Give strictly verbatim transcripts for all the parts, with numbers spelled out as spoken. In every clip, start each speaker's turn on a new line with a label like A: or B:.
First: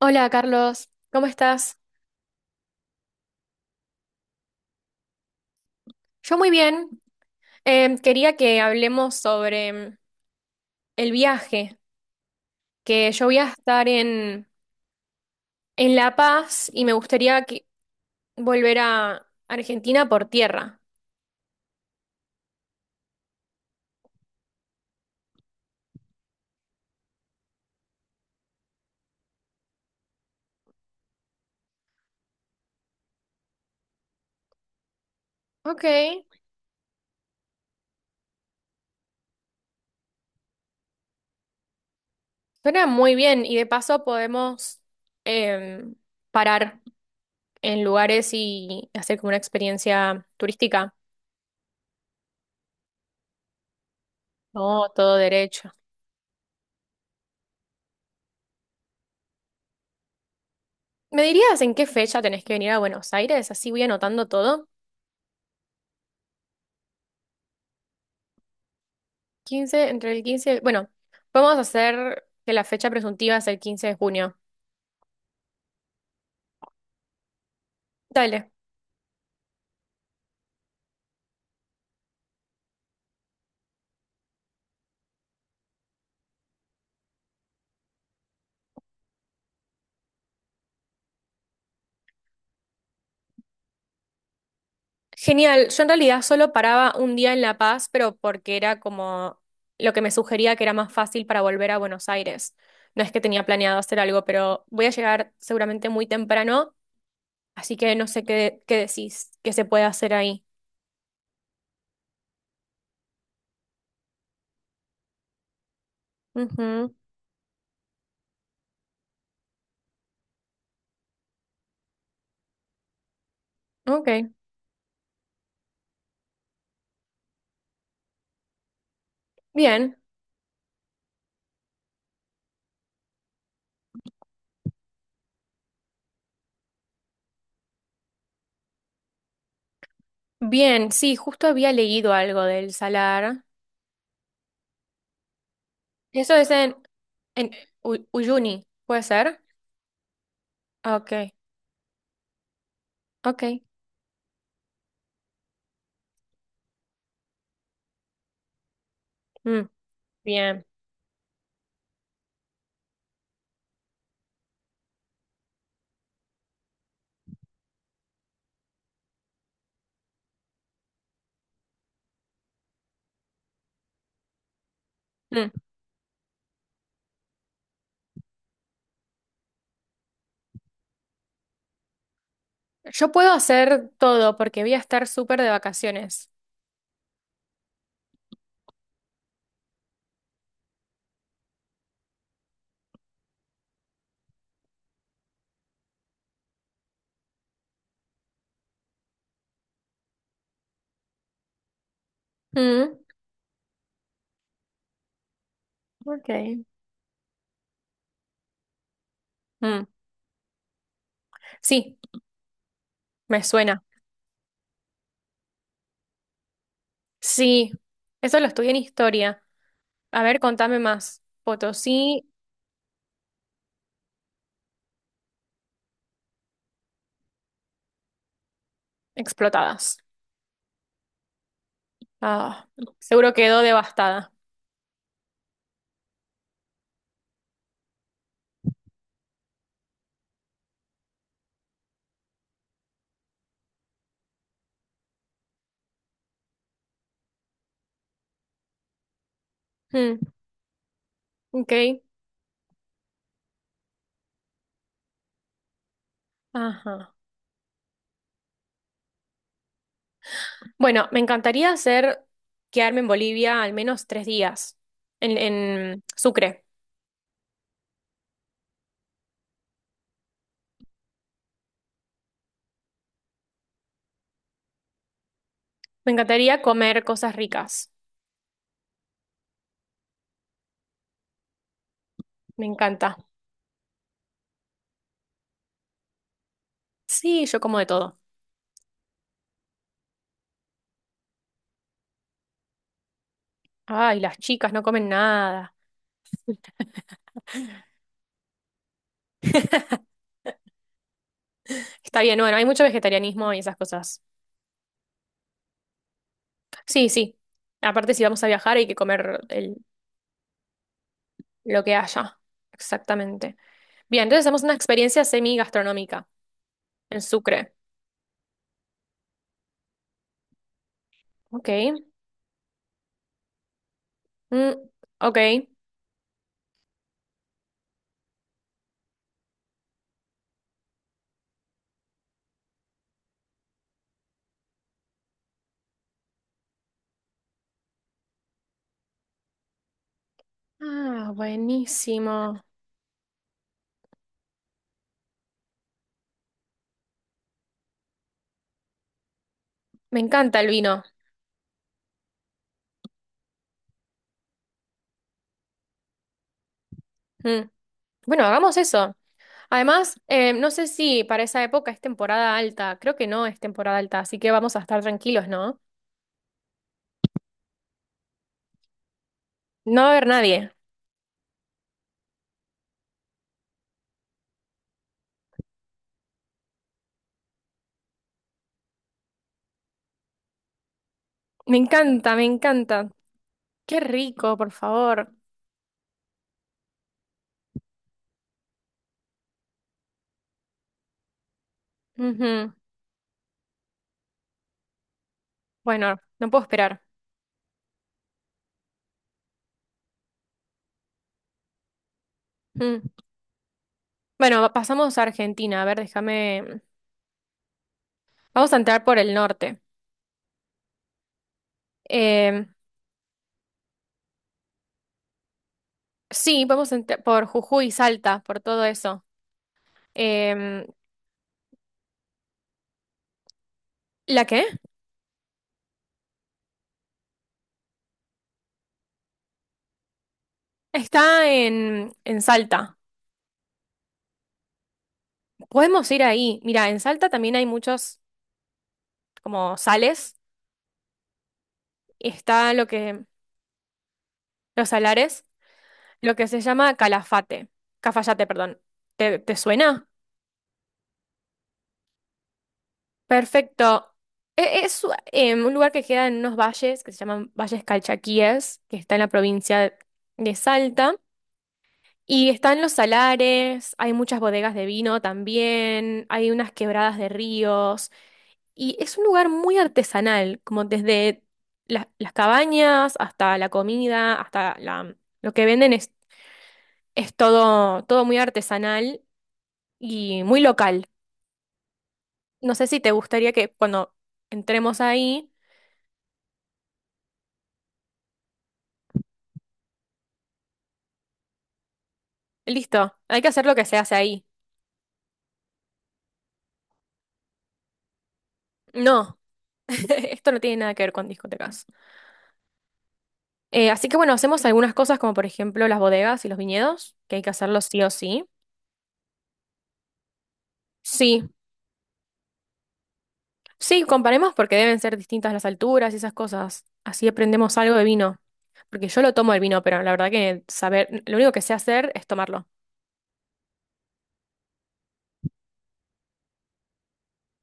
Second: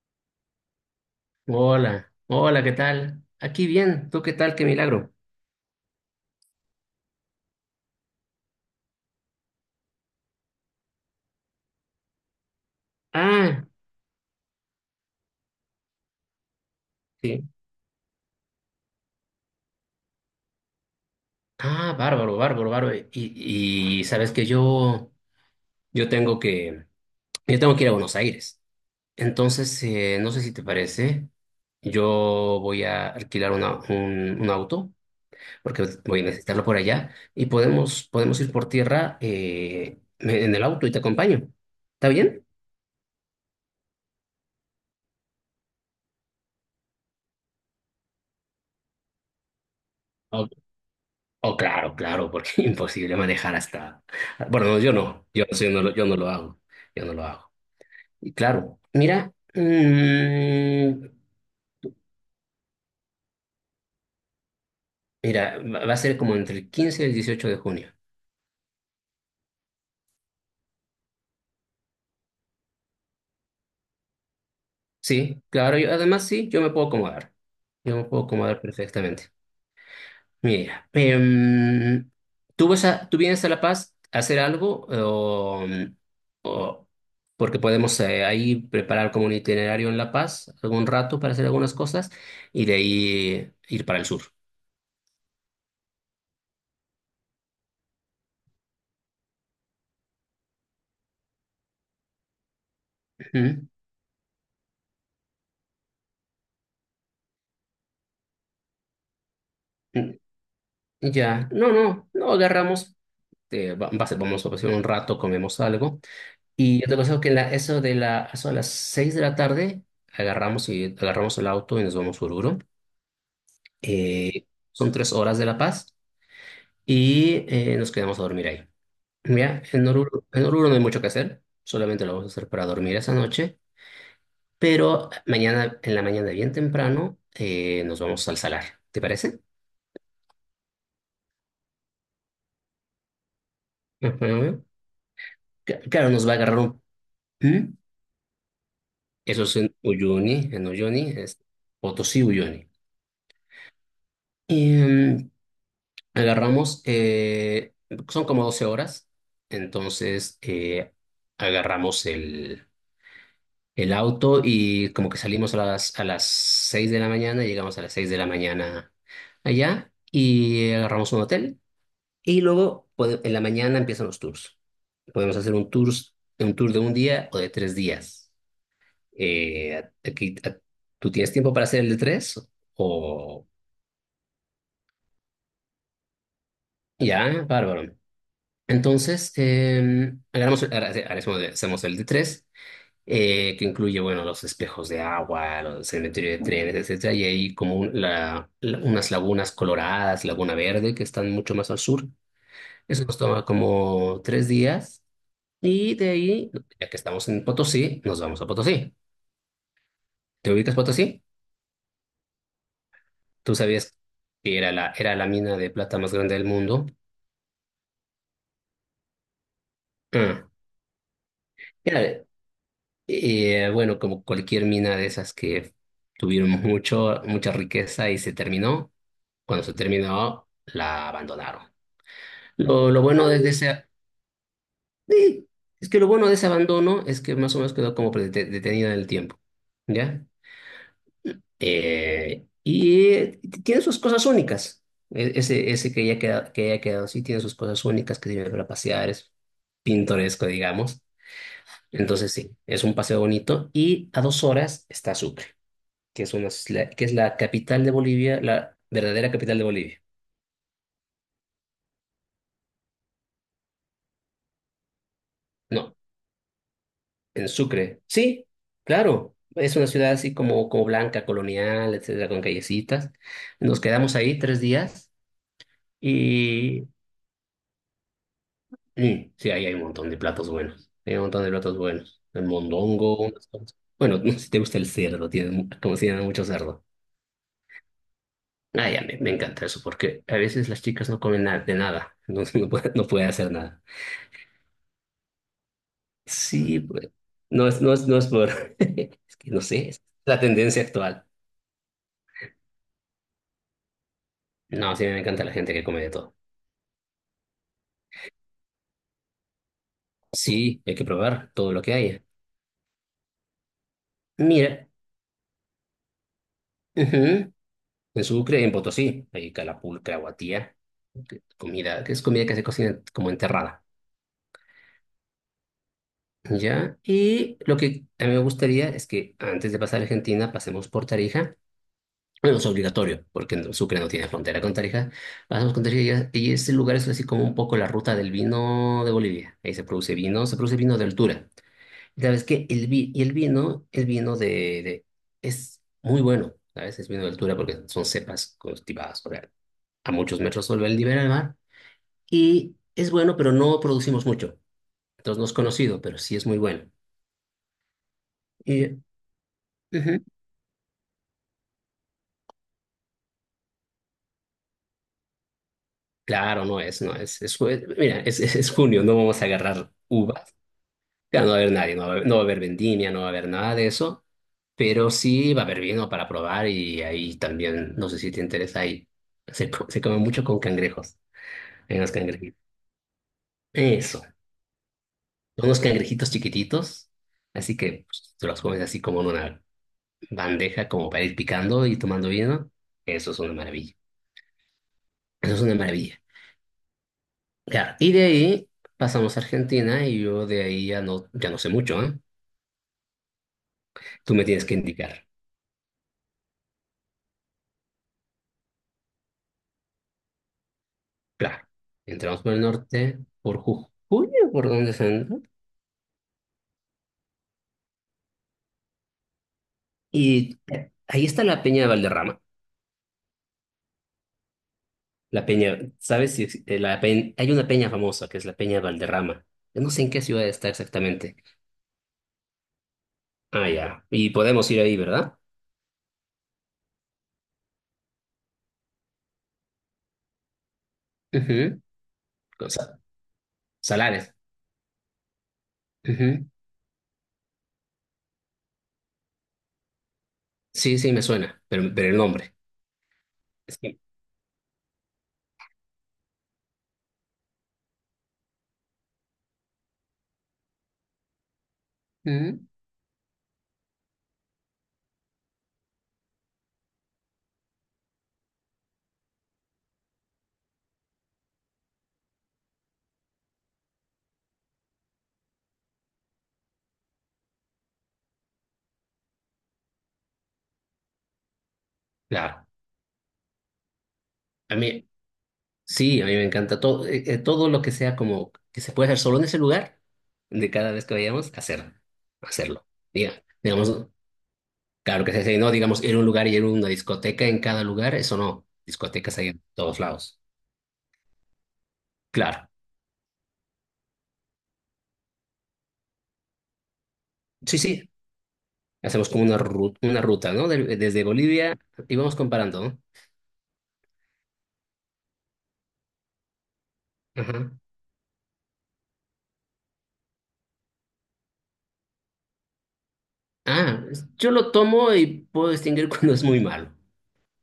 A: Hola Carlos, ¿cómo estás?
B: Hola, hola, ¿qué tal? Aquí bien, ¿tú qué tal? Qué milagro.
A: Yo muy bien. Em, quería que hablemos sobre em, el viaje, que yo voy a
B: Ah,
A: estar en, en La Paz y me
B: sí.
A: gustaría que- volver a Argentina por tierra.
B: Ah, bárbaro, bárbaro, bárbaro. Y, y sabes que yo, yo tengo que, yo tengo que ir a Buenos Aires. Entonces, eh, no sé si te parece, yo voy a alquilar una- un, un auto,
A: Ok,
B: porque voy a necesitarlo por allá, y podemos, podemos ir por tierra eh, en el auto y te acompaño. ¿Está bien?
A: suena muy bien y de paso podemos em, parar en lugares y hacer como una experiencia turística.
B: Oh, claro, claro, porque es imposible manejar hasta. Bueno, no,
A: No,
B: yo
A: todo
B: no, yo, no sé,
A: derecho.
B: yo no lo, yo no lo hago, yo no lo hago. Y claro, mira, mm,
A: ¿Me dirías en qué fecha tenés que venir a Buenos Aires? Así voy anotando todo.
B: mira, va va a ser como entre el quince y el dieciocho de junio.
A: Quince Entre el quince y el... Bueno, vamos a hacer que la fecha presuntiva es el quince de junio.
B: Sí, claro, yo, además sí, yo me puedo acomodar, yo me puedo
A: Dale.
B: acomodar perfectamente. Mira, em, ¿tú vas a, tú vienes a La Paz a hacer algo o, mm, o- porque podemos eh, ahí preparar como un itinerario en La Paz algún rato para hacer algunas cosas y de ahí ir para el sur?
A: Genial. Yo en realidad solo paraba un día en La Paz, pero porque era como lo que me sugería que era más fácil para volver a Buenos Aires. No es que tenía
B: Ujú.
A: planeado hacer algo, pero voy a llegar seguramente muy temprano, así que no sé qué, qué decís que se puede
B: Mm,
A: hacer ahí.
B: Ya, no, no, no agarramos, eh, va- va a ser- vamos a pasar un rato, comemos algo y yo te
A: Ujú.
B: aconsejo que en la- eso de la, eso a las seis de la tarde agarramos y agarramos el auto y nos vamos a Oruro.
A: Ok.
B: Eh, son tres horas de La Paz. Y eh, nos quedamos a dormir ahí. Mira, en
A: Bien.
B: Oruro, en Oruro no hay mucho que hacer, solamente lo vamos a hacer para dormir esa noche, pero mañana, en la mañana bien temprano, eh, nos vamos al salar, ¿te parece?
A: Bien, sí, justo había leído algo del salar.
B: Ujú. Ca- Claro, nos va
A: Eso
B: a
A: es
B: agarrar
A: en,
B: un.
A: en
B: ¿Mm?
A: Uy- Uyuni, ¿puede ser?
B: Eso es en Uyuni, en Uyuni,
A: Ok,
B: es Potosí, Uyuni.
A: ok.
B: Y mm, agarramos, eh, son como doce horas,
A: Mm,
B: entonces
A: bien.
B: eh, agarramos el... el auto y como que salimos a las, a las seis de la mañana, llegamos a las seis de la mañana allá y agarramos un hotel y luego pode- en la mañana empiezan los tours. Podemos
A: Mm.
B: hacer un tour, un tour de un día o de tres días. Eh, aquí, a- ¿tú tienes tiempo para hacer el de tres?
A: Yo puedo
B: O
A: hacer todo porque voy a estar súper de vacaciones.
B: ya, bárbaro. Entonces, eh, agarramos- ahora hace- ahora hacemos hacemos el de tres eh, que incluye, bueno, los espejos de agua, los cementerios de trenes, etcétera, y hay como un- la- la- unas lagunas coloradas, Laguna Verde, que están mucho más al sur.
A: Mm,
B: Eso nos toma como tres días, y de ahí,
A: ok.
B: ya que estamos en Potosí, nos vamos a Potosí.
A: Mm.
B: ¿Te ubicas Potosí?
A: Sí, me
B: ¿Tú
A: suena.
B: sabías que era la, era la mina de plata más grande del mundo?
A: Sí, eso lo estudié en historia. A ver,
B: Ah,
A: contame más.
B: era,
A: Potosí
B: eh, bueno, como cualquier mina de esas que tuvieron mucho, mucha riqueza y se terminó. Cuando se
A: explotadas.
B: terminó, la abandonaron.
A: Ah,
B: Lo, lo bueno
A: seguro
B: de de
A: quedó
B: ese.
A: devastada.
B: Sí, es que lo bueno de ese abandono es que más o menos quedó como prete- detenida en el tiempo, ¿ya? Eh, y eh, tiene sus cosas únicas. E- Ese, ese que ya queda, que haya quedado así tiene sus cosas únicas que sirven para pasear, es
A: Mm,
B: pintoresco, digamos.
A: ok.
B: Entonces sí, es un paseo bonito y a dos horas está Sucre, que es una, isla- que es
A: Ajá.
B: la capital de Bolivia, la verdadera capital de Bolivia.
A: Bueno, me encantaría hacer quedarme en Bolivia al menos tres días, en,
B: No,
A: en Sucre.
B: en Sucre. Sí, claro. Es una ciudad así como, como blanca, colonial, etcétera, con callecitas. Nos quedamos ahí tres días
A: Me encantaría
B: y
A: comer cosas ricas.
B: mm, sí, ahí hay un montón de platos buenos. Hay un montón de platos buenos. El
A: Me encanta.
B: mondongo, unas cosas. Bueno, no sé si te gusta el cerdo, tiene, mu- como si tienen mucho cerdo.
A: Sí, yo como de todo.
B: Ah, ya, me, me encanta eso, porque a veces las chicas no comen nada de nada, entonces no puede, no puede hacer nada.
A: Ay, las chicas no comen nada.
B: Sí, pues, no es, no es, no es por. Es que no sé, es la tendencia actual.
A: Está bien, bueno, hay mucho vegetarianismo y esas cosas.
B: No, sí, me encanta la gente que come de todo.
A: Sí, sí. Aparte, si vamos a viajar hay que comer el-
B: Sí, hay que probar todo lo
A: lo
B: que
A: que
B: hay.
A: haya. Exactamente. Bien, entonces hacemos una
B: Mira,
A: experiencia semi-gastronómica en
B: ujú,
A: Sucre.
B: en Sucre, en Potosí, hay calapulca, guatía, que-
A: Ok.
B: comida, que es comida que se cocina como enterrada.
A: Mm, ok.
B: ¿Ya? Y lo que a mí me gustaría es que antes de pasar a Argentina pasemos por Tarija. Bueno, es obligatorio, porque en Sucre no tiene frontera con Tarija. Pasamos con Tarija y y ese lugar es así como un poco la ruta del vino de Bolivia. Ahí se produce vino, se produce vino de
A: Ah,
B: altura. Sabes
A: buenísimo.
B: que el, vi- y el vino, el vino de, de- es muy bueno, ¿sabes? Es vino de altura porque son cepas cultivadas, o sea, a
A: Me
B: muchos
A: encanta
B: metros
A: el
B: sobre el
A: vino.
B: nivel del mar. Y es bueno, pero no producimos mucho. Entonces no es conocido, pero sí es muy bueno.
A: Mm. Bueno, hagamos
B: Y,
A: eso. Además,
B: ujú,
A: eh, no sé si para esa época es temporada alta. Creo que no es temporada alta, así que vamos a estar tranquilos, ¿no?
B: claro, no es, no es, es jue- mira, es, es, es junio, no vamos a agarrar
A: No va a haber
B: uvas.
A: nadie.
B: Claro, no va a haber nadie, no va a haber, no va a haber vendimia, no va a haber nada de eso. Pero sí va a haber vino para probar y ahí también, no sé si te interesa, ahí se, co- se come mucho con cangrejos.
A: Me
B: Hay unos
A: encanta, me
B: cangrejitos.
A: encanta. Qué
B: Eso.
A: rico, por favor.
B: Unos cangrejitos chiquititos. Así que pues, tú los comes así como en una bandeja, como para ir picando y tomando vino.
A: Ujú.
B: Eso es una maravilla. Eso es una
A: Bueno,
B: maravilla.
A: no puedo esperar.
B: Claro, y de ahí pasamos a Argentina y yo de ahí ya no, ya no sé mucho, ¿eh?
A: Mm.
B: Tú me
A: Bueno,
B: tienes
A: va-
B: que
A: pasamos a
B: indicar.
A: Argentina. A ver, déjame. Vamos a entrar por el norte.
B: Claro. Entramos por el
A: Em,
B: norte, por Jujuy, ¿por dónde se entra?
A: sí, vamos a entrar por Jujuy, Salta, por todo eso.
B: Y
A: Em,
B: ahí está la Peña de Valderrama.
A: ¿La qué?
B: La peña, ¿sabes si ex- eh, la peña, hay una peña famosa que es la Peña Valderrama? Yo no sé en qué ciudad está exactamente.
A: Está en, en Salta.
B: Ah, ya. Y podemos ir ahí, ¿verdad?
A: Podemos ir ahí. Mira, en Salta también hay muchos como sales.
B: Ujú, o
A: Está
B: sea,
A: lo que,
B: salares.
A: los salares, lo
B: Ujú,
A: que se llama Calafate. Cafayate, perdón. ¿Te, te suena?
B: sí, sí, me suena, pero, pero el nombre. Es que,
A: Perfecto. E- Es, em, un lugar que queda en unos valles que se llaman Valles Calchaquíes, que está en la provincia de Salta. Y
B: ujú,
A: están los salares, hay muchas bodegas de vino también, hay unas quebradas de ríos. Y es un lugar muy artesanal, como desde la- las cabañas hasta la comida, hasta la, lo que venden es, es todo, todo muy artesanal y muy local.
B: claro.
A: No sé si te gustaría que cuando
B: A
A: entremos
B: mí,
A: ahí.
B: sí, a mí me encanta todo, eh, eh, todo lo que sea como que se puede hacer solo en ese lugar, de cada vez que vayamos, hacer, hacerlo.
A: Listo, hay
B: Diga,
A: que hacer lo que se
B: digamos,
A: hace ahí.
B: claro que se dice, no, digamos, ir a un lugar y ir a una discoteca en cada lugar, eso no.
A: No,
B: Discotecas hay en todos lados.
A: esto no tiene nada que ver con discotecas.
B: Claro.
A: Eh, así que bueno, hacemos algunas cosas como por ejemplo las bodegas y los viñedos, que hay que
B: Sí,
A: hacerlos sí
B: sí.
A: o sí.
B: Hacemos como una ruta, una ruta, ¿no? Del- desde
A: Sí,
B: Bolivia y vamos comparando, ¿no?
A: sí, comparemos porque deben ser distintas las alturas y esas cosas. Así
B: Ajá.
A: aprendemos algo de vino. Porque yo lo tomo el vino, pero la verdad que saber, lo único que sé hacer es tomarlo.
B: Ah, yo lo tomo y puedo distinguir cuando es muy malo.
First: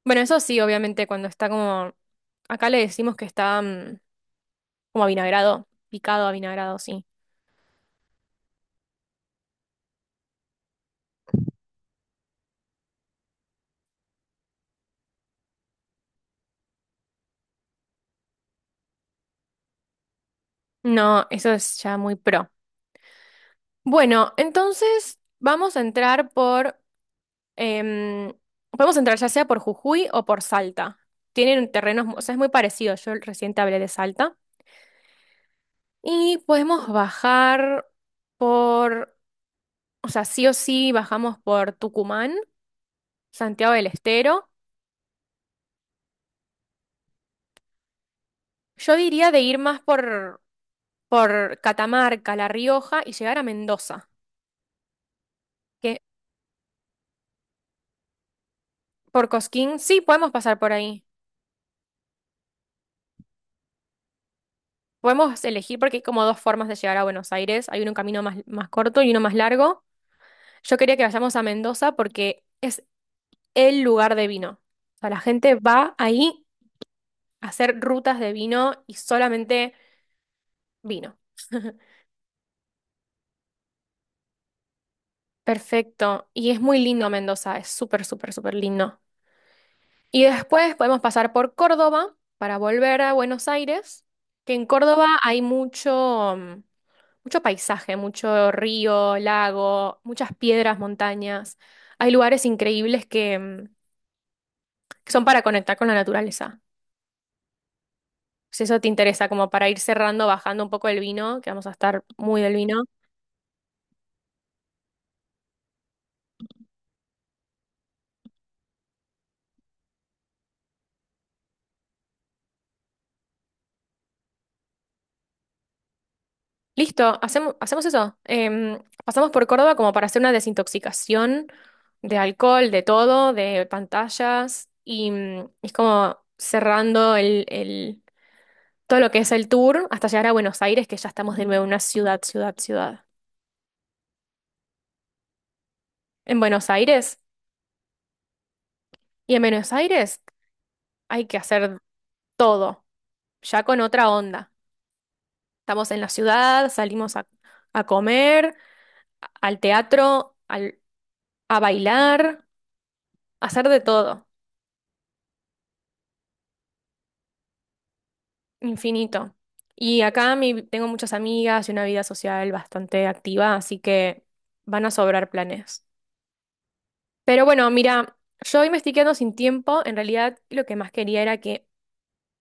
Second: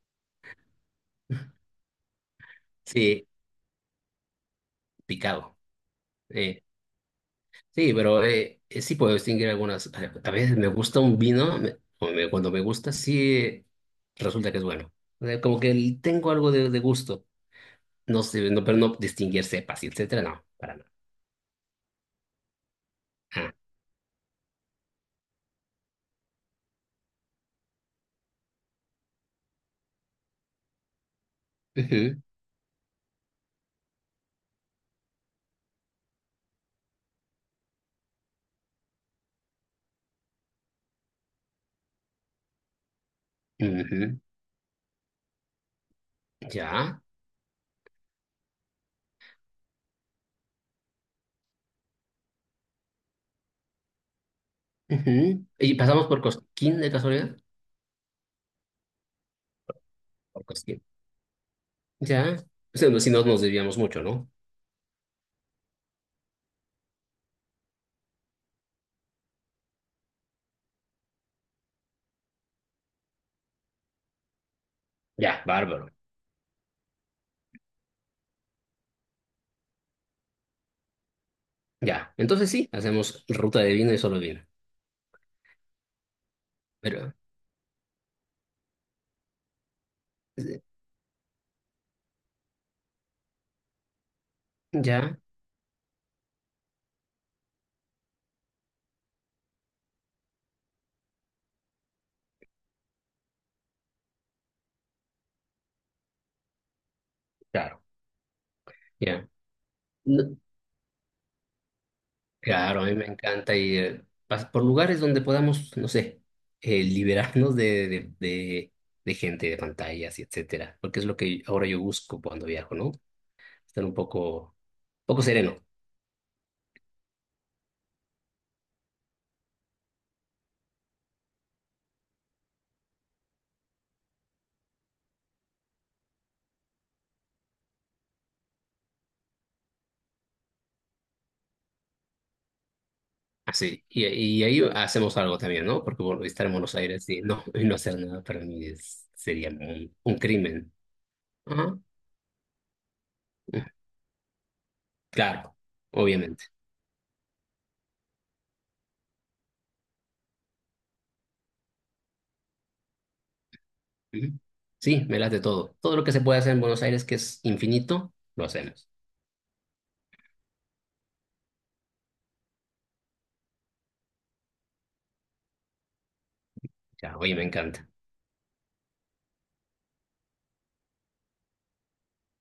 A: Bueno, eso sí, obviamente, cuando está como, acá le decimos que
B: Sí,
A: está mm, como
B: picado.
A: avinagrado, picado
B: Eh,
A: avinagrado, sí.
B: sí, pero eh, eh, sí puedo distinguir algunas. A a veces me gusta un vino, me- o me- cuando me gusta, sí eh, resulta que es bueno. Eh, como que el- tengo algo de, de gusto. No sé, no, pero no distinguir cepas y etcétera, no, para nada.
A: No, eso es ya muy pro.
B: Ah,
A: Bueno, entonces vamos a entrar por, em, podemos entrar ya sea por Jujuy o por Salta. Tienen terrenos, mu-
B: ujú,
A: o sea, es muy parecido. Yo recién te hablé de Salta. Y podemos bajar por, o sea, sí o sí bajamos por Tucumán, Santiago del
B: ujú,
A: Estero.
B: ya.
A: Yo diría de ir más por, por Catamarca, La Rioja y llegar a Mendoza.
B: Ujú. ¿Y
A: Que
B: pasamos por Cosquín de casualidad?
A: por Cosquín, sí, podemos
B: Porque
A: pasar por
B: sí.
A: ahí.
B: Ya, pues si no si no nos desviamos mucho, ¿no?
A: Podemos elegir porque hay como dos formas de llegar a Buenos Aires. Hay un camino más, más corto y uno más largo. Yo quería que vayamos a Mendoza porque es el lugar de vino. O sea, la
B: Ya,
A: gente
B: bárbaro.
A: va ahí a hacer rutas de vino y solamente vino.
B: Ya, entonces sí, hacemos ruta de vino y solo vino.
A: Perfecto. Y es muy lindo
B: Pero,
A: Mendoza, es súper, súper, súper lindo. Y
B: eh,
A: después podemos pasar por Córdoba para volver a Buenos Aires, que en Córdoba
B: ya,
A: hay mucho, mm, mucho paisaje, mucho río, lago, muchas piedras, montañas. Hay lugares increíbles que, mm, que son para conectar con la naturaleza.
B: claro,
A: Si eso te interesa,
B: ya.
A: como para ir cerrando,
B: No,
A: bajando un poco el vino, que vamos a estar muy del
B: claro,
A: vino.
B: a mí me encanta ir pas- por lugares donde podamos, no sé, eh, liberarnos de, de, de, de gente, de pantallas y etcétera. Porque es lo que ahora yo busco cuando viajo, ¿no? Estar un poco, poco sereno.
A: Listo, hacemos, hacemos eso. Em, pasamos por Córdoba como para hacer una desintoxicación de alcohol, de todo, de pantallas, y mm, es como cerrando el, el- todo lo que es el tour hasta llegar a Buenos Aires, que ya estamos de nuevo en una ciudad, ciudad, ciudad.
B: Así, y, y ahí hacemos algo también, ¿no? Porque bueno,
A: En
B: estar en
A: Buenos
B: Buenos Aires
A: Aires.
B: y no, y no hacer nada para mí es-
A: Y en
B: sería
A: Buenos
B: un, un
A: Aires
B: crimen.
A: hay que
B: Ajá.
A: hacer todo, ya con otra onda.
B: Claro,
A: Estamos en la
B: obviamente.
A: ciudad, salimos a, a comer, a- al teatro, al- a bailar, a hacer de todo,
B: Ujú. Sí, me late todo. Todo lo que se puede hacer en Buenos Aires, que es infinito, lo hacemos.
A: infinito. Y acá mi- tengo muchas amigas y una vida social bastante activa, así que van a sobrar planes.
B: Ya, oye, me
A: Pero bueno,
B: encanta.
A: mira, yo hoy me estoy quedando sin tiempo. En realidad, lo que más quería era que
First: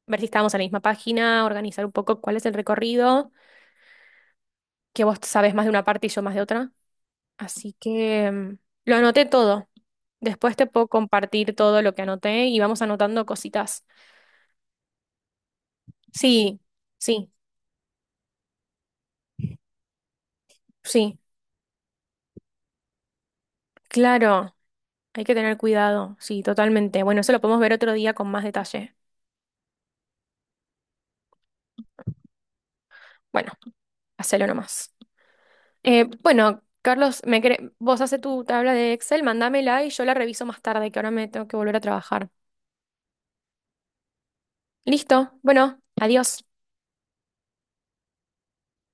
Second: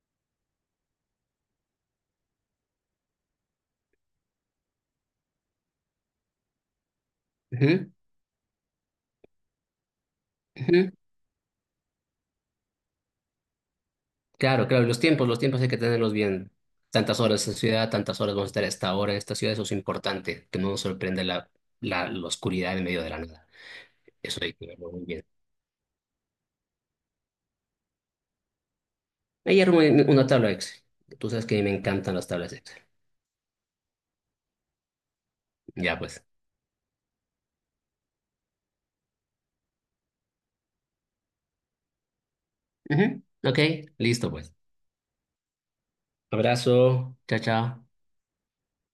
A: ver si estábamos en la misma página, organizar un poco cuál es el recorrido. Que vos sabes más de una parte y yo más de otra. Así
B: Ujú,
A: que mm, lo anoté todo. Después te puedo
B: ujú.
A: compartir todo lo que anoté y vamos anotando cositas.
B: Claro, claro, y los tiempos, los tiempos hay que tenerlos bien.
A: Sí,
B: Tantas
A: sí,
B: horas en esta ciudad, tantas horas vamos a estar a esta hora en esta ciudad, eso es importante, que no nos
A: sí,
B: sorprenda la, la, la oscuridad en medio de la nada. Eso hay
A: claro.
B: que verlo muy
A: Hay
B: bien.
A: que tener cuidado. Sí, totalmente. Bueno, eso lo podemos ver otro día con más detalle.
B: Me dieron un- una tabla Excel. Tú sabes que a mí me encantan las tablas Excel.
A: Bueno, hacelo nomás.
B: Ya
A: Eh,
B: pues.
A: bueno, Carlos, me cre- vos hace tu tabla de Excel, mandámela y yo la reviso más tarde, que ahora me tengo que volver a trabajar.
B: Ujú. Ok, listo pues.
A: Listo. Bueno, adiós.
B: Abrazo. Chao, chao.